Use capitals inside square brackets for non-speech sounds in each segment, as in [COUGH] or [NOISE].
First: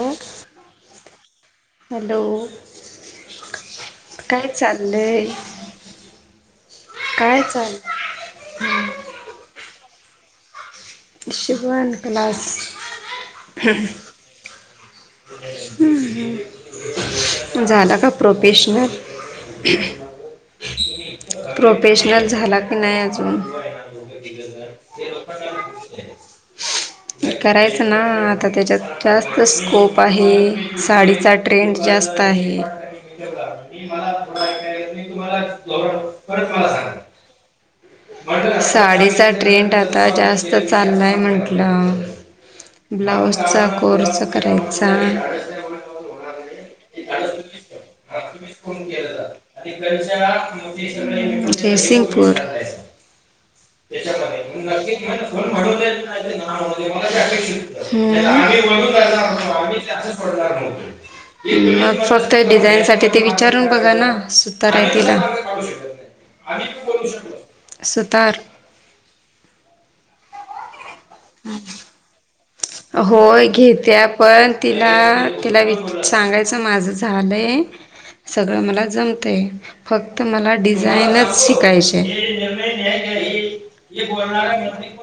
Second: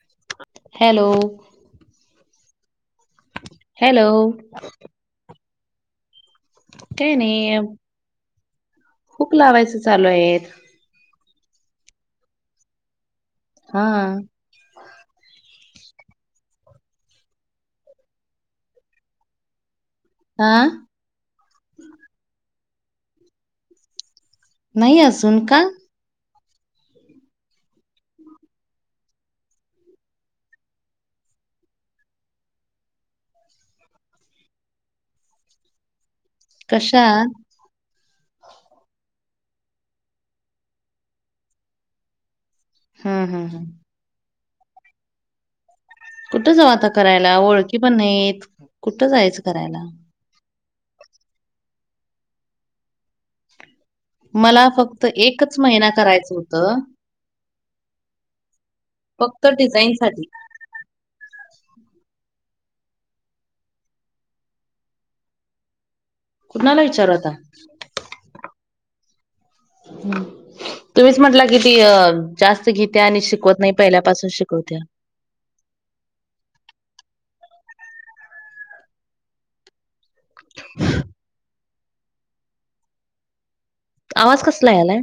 Hello hello. Hello hello काय चालंलय? काय नाही. खूप लावायचं चालू आहे. शिवन क्लास. हा हम्म झालं का प्रोफेशनल? आं. प्रोफेशनल झाला की नाही अजून? नाही अजून का करायचं ना आता त्याच्यात- जास्त स्कोप आहे साडीचा ट्रेंड जास्त आहे. म मला मी तुम्हाला- मला सांगा कशा आहात? साडीचा ट्रेंड आता जास्त चाललाय म्हटलं. हम्म हम्म हम्म ब्लाऊजचा कोर्स करायचा. कुठं जाऊ आता करायला ओळखी पण नाहीेत कुठं जायचं करायला? जयसिंगपूर. त्याच्यामध्ये- मला हम्म. फक्त ते एकच महिना करायचं होतं फक्त डिझाईन असच साठी पडणार नव्हत. मग फक्त डिझाईनसाठी ते विचारून बघा ना सुतारा आहे तिला. ह नाही कुणाला विचारू आता? सुतार. तुम्हीच म्हंटला कि ती अ- जास्त घेत्या आणि होय शिकवत नाही घेत्या पहिल्यापासून पण शिकवत्या तिला- तिला वि सांगायचं माझं झालंय सगळं मला जमतय. फक्त मला डिझाईनच शिकायचे. आवाज कसला यालाय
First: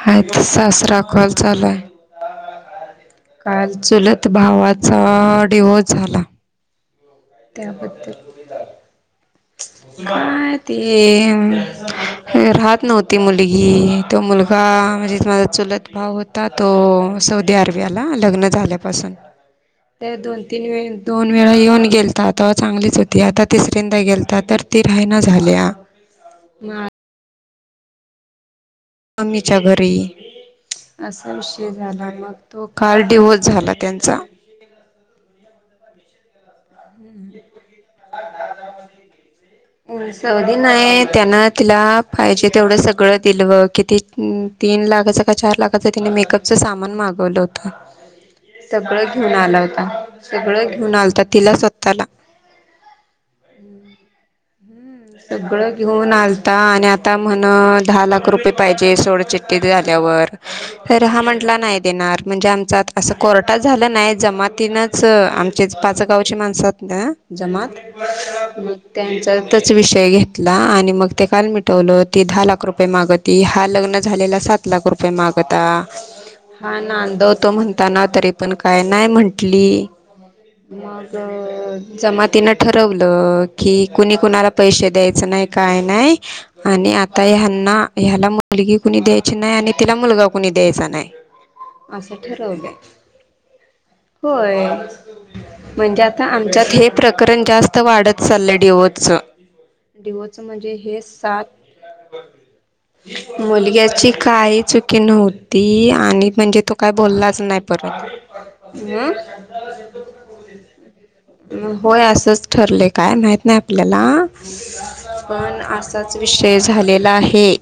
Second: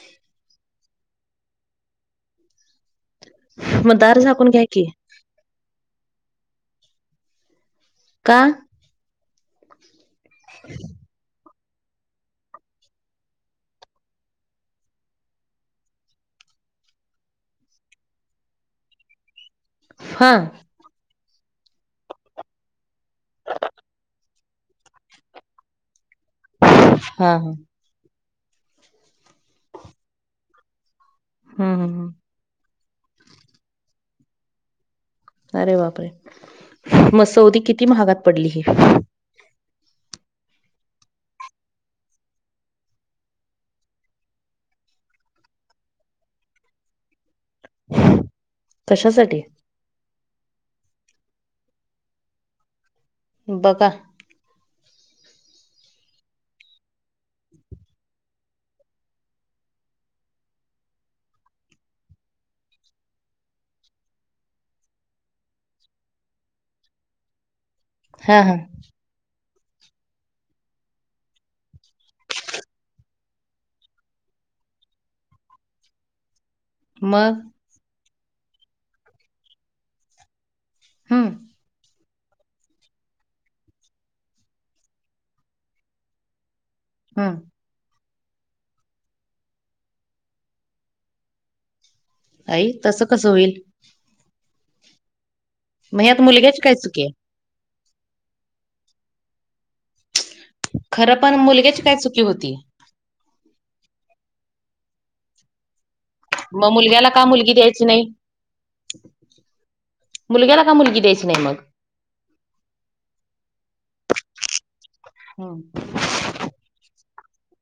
हा तस अस - त्रखल चालूए. काल मग दार चुलत झाकून घ्या की भावाचा डिवोर्स झाला. त्याबद्दल- का? काय ते- राहत नव्हती मुलगी तो मुलगा म्हणजे माझा चुलत भाव होत- ता तो सौदी अरेबियाला लग्न झाल्यापासून- ते हा हा दोन तीन वेळ दोन वेळा येऊन गेल- ता चांगलीच होती आता तिसऱंदा गेलता तर ती रायना झाल्या. हा हा मम्मीच्या घरी असा विषय हम्म हम्म झाला मग- तो काल डिव्होर्स झाला त्यांचा- अरे बापरे! म सौदी किती महागात पडली ही. उ सवदी नाही त्यान तिला पाहिजे तेवढं सगळं दिल किती तीन लाखाचं का चार लाखाचं तिने मेकअपचं सामान मागवलं होतं. सगळं घेऊन कशासाठी आला होता, सगळं घेऊन आलता तिला स्वतःला. बघा. सगळं घेऊन आलता आणि आता म्हण दहा लाख रुपये पाहिजे सोड चिट्टी झाल्यावर. तर हा म्हंटला नाही देणार म्हणजे आमचा असं कोर्टात झालं नाही जमातीनच आमचे पाच गावचे माणस ना जमात हा हा त्यांच्या विषय घेतला आणि मग ते काल मिटवलं, ती दहा लाख रुपये माग त हा लग्न झालेला सात लाख रुपये मागत. हा मग नांदवतो म्हणताना तरी पण काय नाही म्हंटली. मग, हम्म जमातीनं ठरवलं की कुणी कुणाला पैसे द्यायच नाही काय नाही आणि आता हम्म ह्यांना. ह्याला मुलगी कुणी द्यायची नाही आणि तिला मुलगा कुणी द्यायचा नाही. असं आई ठरवलंय तसं कसं होईल? होय, मग म्हणजे ह्यात आता मुलग्याची काय आमच्यात हे चुकी आहे प्रकरण जास्त तर वाढत चाल डेवोच. हो [UNINTELLIGIBLE] खरं पण मुलग्याची काय चुकी होती? मुलग्याची काही चुकी नव्हती आणि म्हणजे मग तो काय मुलग्याला का बोललाच मुलगी नाही द्यायची परत मुलग्याला का मुलगी द्यायची नाही मग होय असंच ठरले काय माहत नाही आपल्याला पण हम्म असाच विषय झालेला आहे.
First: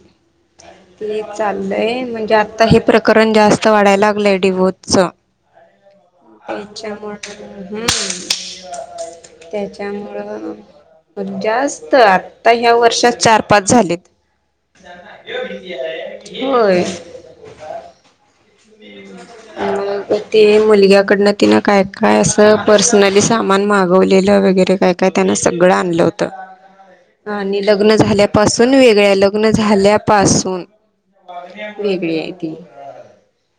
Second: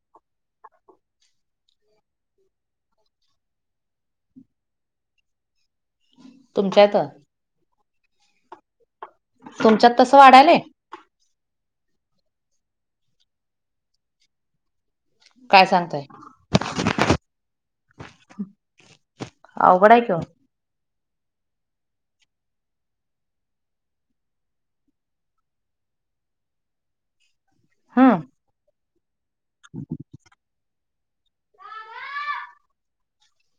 ते चाललंय म्हणजे आता हे प्रकरण जास्त वाढायला लागलंय डीवोच. तुमच्यात च्छामुळे, हम् तुमच्यात तसं वाढायलय? पण जास्त आता ह्या वर्षात चार पाच झालेत. काय सांगताय होय. अवघड आहे की म ओ ते मुलग्याकडनं. तिनं काय काय असं पर्सनली सामान मागवलेलं वगैरे काय काय त्यांना सगळं आणलं होतं. आणि लग्न झाल्यापासून वेगळ्या, लग्न झाल्यापासून. वेगळी आहे ती.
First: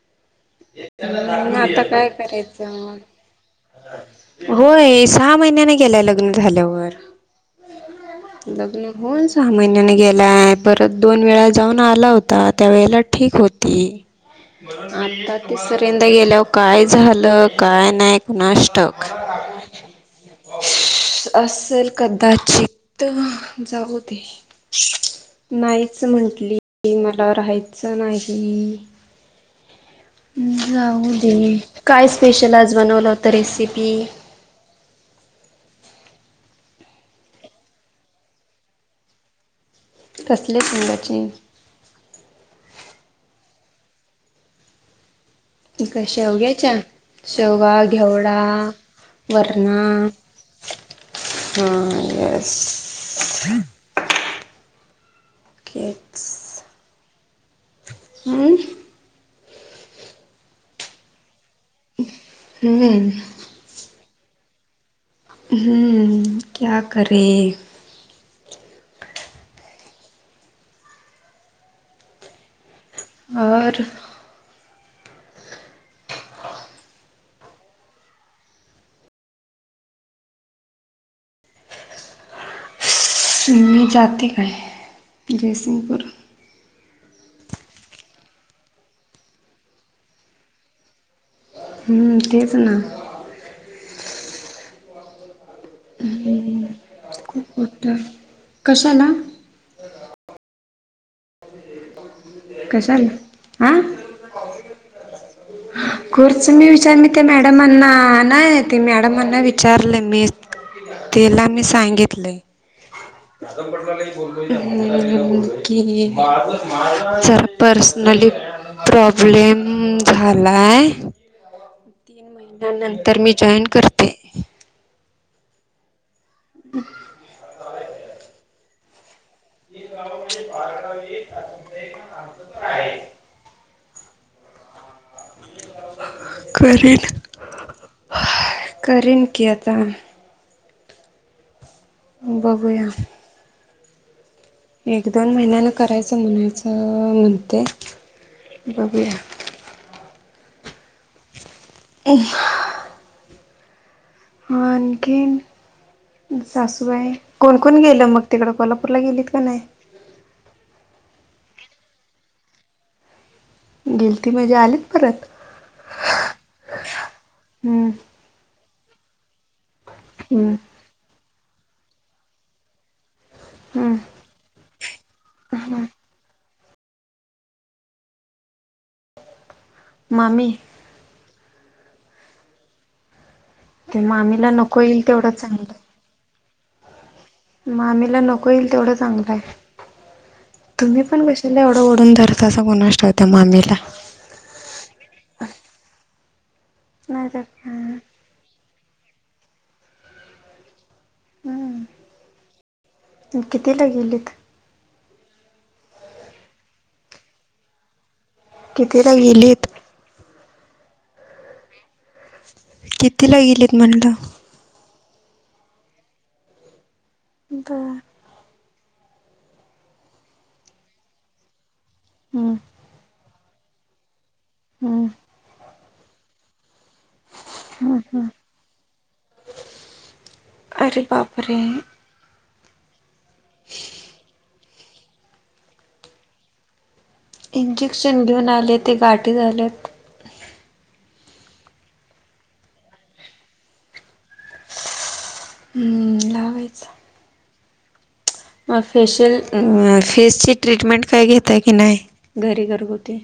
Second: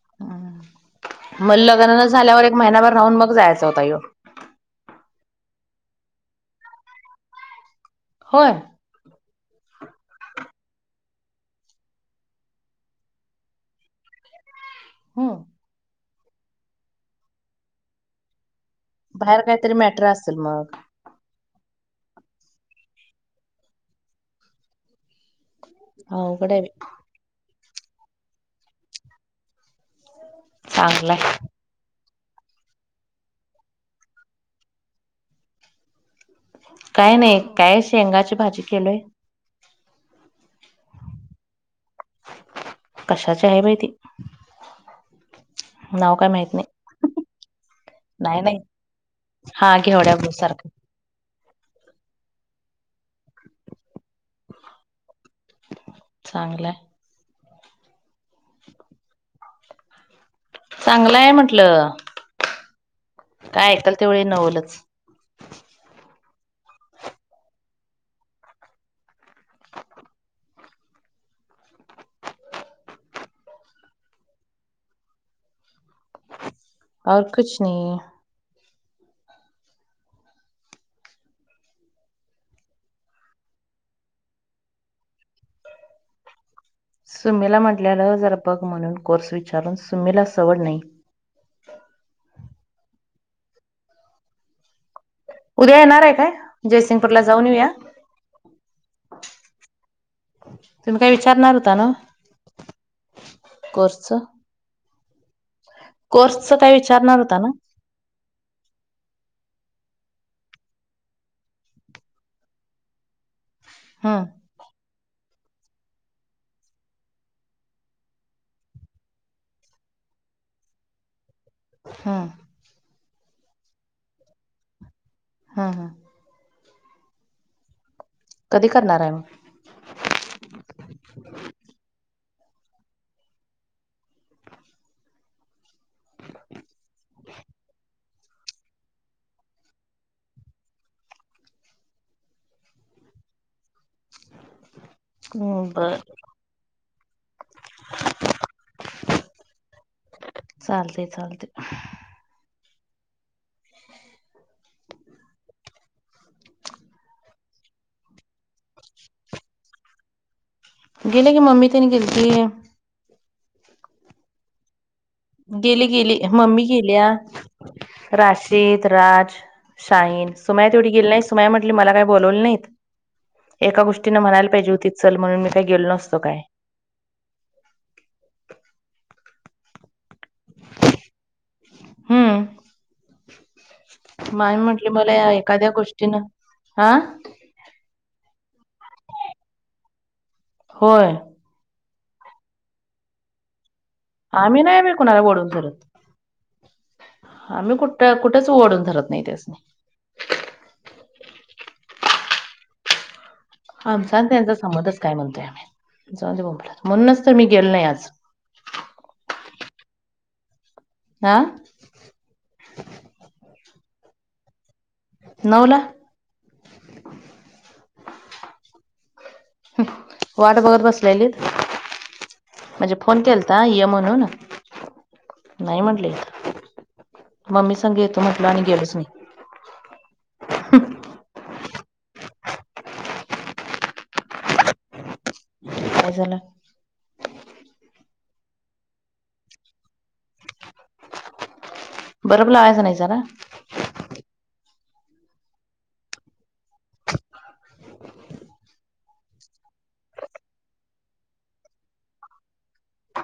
हम्म नाही मग ना आता लग्न न काय झाल्यावर एक करायचं महिनाभर मग. राहून जायचा होता ह्यो होय, सहा महिन्याने गेलाय लग्न झाल्यावर होय लग्न. होन सहा महिन्याने गेलाय, परत दोन वेळा जाऊन आला होता त्या वेळेला ठीक होती. हम्म आता तिसऱ्यांदा गेल्यावर काय झालं काय नाही कुणाष्ट बाहेर काहीतरी मॅटर असेल मग. असल कदाचित, जाऊते. नाहीच अवघड आहे बाई म्हटली मला राहायचं नाही. जाऊ चांगलाय दे काय स्पेशल आज बनवलं होत रेसिपी. काय नाही, काय शेंगाची भाजी केलोय. कसली शिंगाची. कशाची आहे बाई ती. काय नाव माहित नाही शेवग्याच्या, शेवगा घेवडा? नाही नाही हा वरणा घेवड्या सारखं हम् एस. कि [INAUDIBLE] चांगलं. हम. चांगलं आहे म्हंटलं हम्म काय ऐकाल तेवढ नवलच. हम. क्या करे? और? औ कुछ नाही आहे. मी जाती काय जयसिंगपूर. सुमीला म्हटल्याला जरपग म्हणून कोर्स विचारून सुमीला सवड नाही. हम्म तेच ना. उद्या येणार आहे काय हम्म जयसिंगपूरला जाऊन खूप येऊया. मोठं कशाला तुम्ही काय विचारणार होता ना. कशाल आा. कोर्सच खुर्च कोर्सच मी काय विचार म विचारणार ते होता ना मॅडमांना नाही. ते मॅडमांना विचारले मी तला मी सांगितले. [UNINTELLIGIBLE] हम्म जरा पर्सनली प्रॉब्लेम झालाय. हा. त्या नंतर मी जॉईन करते. हा हा हम कधी करणार आहे मग. [UNINTELLIGIBLE] करेन करेन कि आता. बघूया. एक दोन महिन्यानं मग बर करायचं म्हणायचं म्हणते बघूया. चालते चालते. [UNINTELLIGIBLE] मं आणि काय नाही. सासूबाई कोणकोण गेलं मग तिकडे कोल्हापूरला गेलीत का नाही. गेले की मम्मी तिने गेलतीय. गेल ती म्हणजे आलीत परत. गेली गेली मम्मी गेल्या हम्म राशेद राज. शाईन सुमया तेवढी गेली नाही सुमया म्हटली मला काही बोलवले नाहीत. एका गोष्टीन म्हणायला पाहिजे होतीि चल म्हणून मी काही गेलो नसतो काय. मामी. हम्म. ते मामीला माय नको म्हंटले येईल मला तेवढं चांगलं एखाद्या गोष्टीनं हा. मामीला नको येईल तेवढं चांगलंय तुम्ही होय पण क तिला एवढं ओडून धरत असा गुणाष्टतव त्या मामीला. आम्ही नाही मी कुणाला ओडून धरत. आम्ही कुठ कुठेच ओडून धरत नाही त्याच. आमचा त्यांचा संबंधच काय म्हणतोय आम्ही जाऊ म्हणूनच तर मी गेलो नाही आज. कि तर गेलीत. हा. कितीला गेलेत म्हणलं. नऊला. बर. वाट बघत बसलेली. हम. म्हणजे फोन केलता य म्हणून. हम्म नाही म्हटले मम्मी संांग येतो म्हटलं आणि गेलच मी. अरे बापरे! [INAUDIBLE] बरं झालं. इंजेक्शन घेऊन आले ते गाठीे झालेत बर्फ लावायचं नाही जरा हम्म लावायच मग फेशियल आ फेसची ट्रीटमेंट काय घेताय आहे की नाही? घरी घरगुती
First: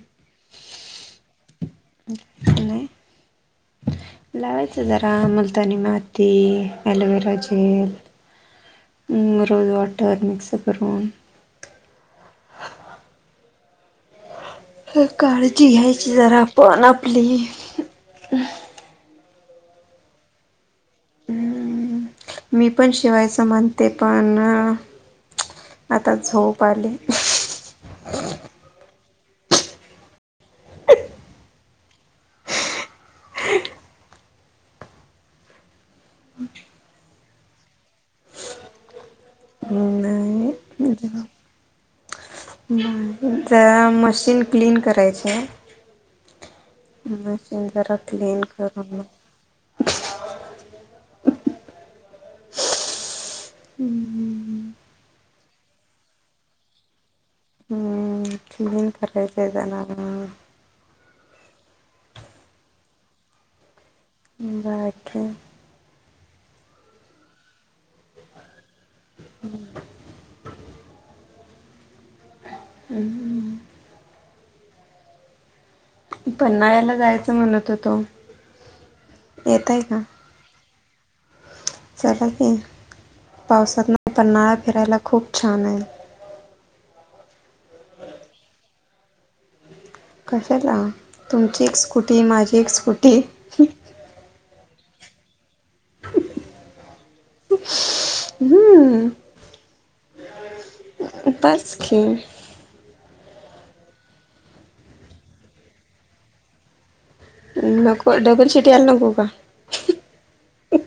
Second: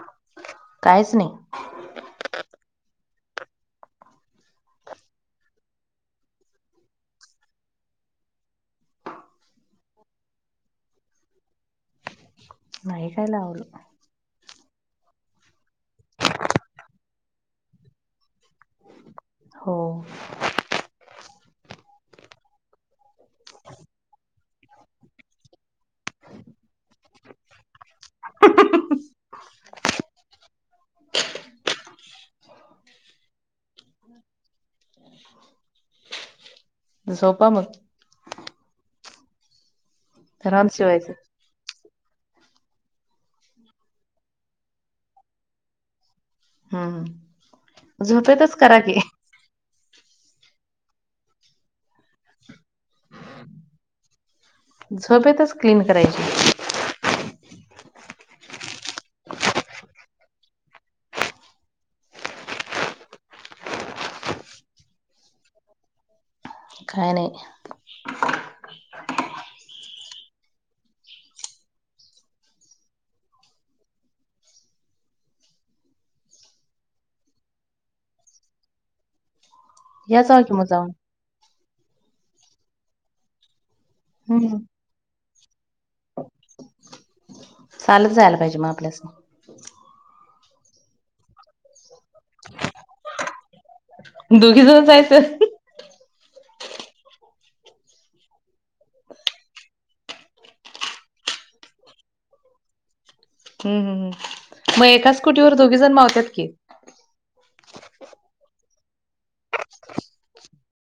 कायच नाही [UNINTELLIGIBLE] लावायचं जरा मुलतानी माती aloe vera gel rose water mix करून नाही काय लावलं काळजी घ्यायची जरा आपण आपली हंम हो मी पण शिवायचं म्हणते पण आता झोप आली हं हं हं झोपा मग न नाय रा [UNINTELLIGIBLE] शिवायचं हम् जरा मशीन क्लीन करायची हम्म मशीन जरा क्लीन झोपेतच करा की करून हम्म हम् झोपेतच क्लीन करायची हम्म किलीन करायच जाणार बाकी काय नाही? हम् हहम पन्हाळायाला जायचं म्हणत होतो येताय काय? या जावा कि मग जाऊन चला की पावसातन पन्हाळा हम्म फिरायला खूप छान आहे चालत जायला पाहिजे मग आपल्यासनी कशाला तुमची एक स्कुटी माझी एक स्कुटी दुघी जण जायचं हम् पाचखी हम्म हम् मग एका स्कुटीवर दोघी जण मावतात की नको डबल सीट याला नको का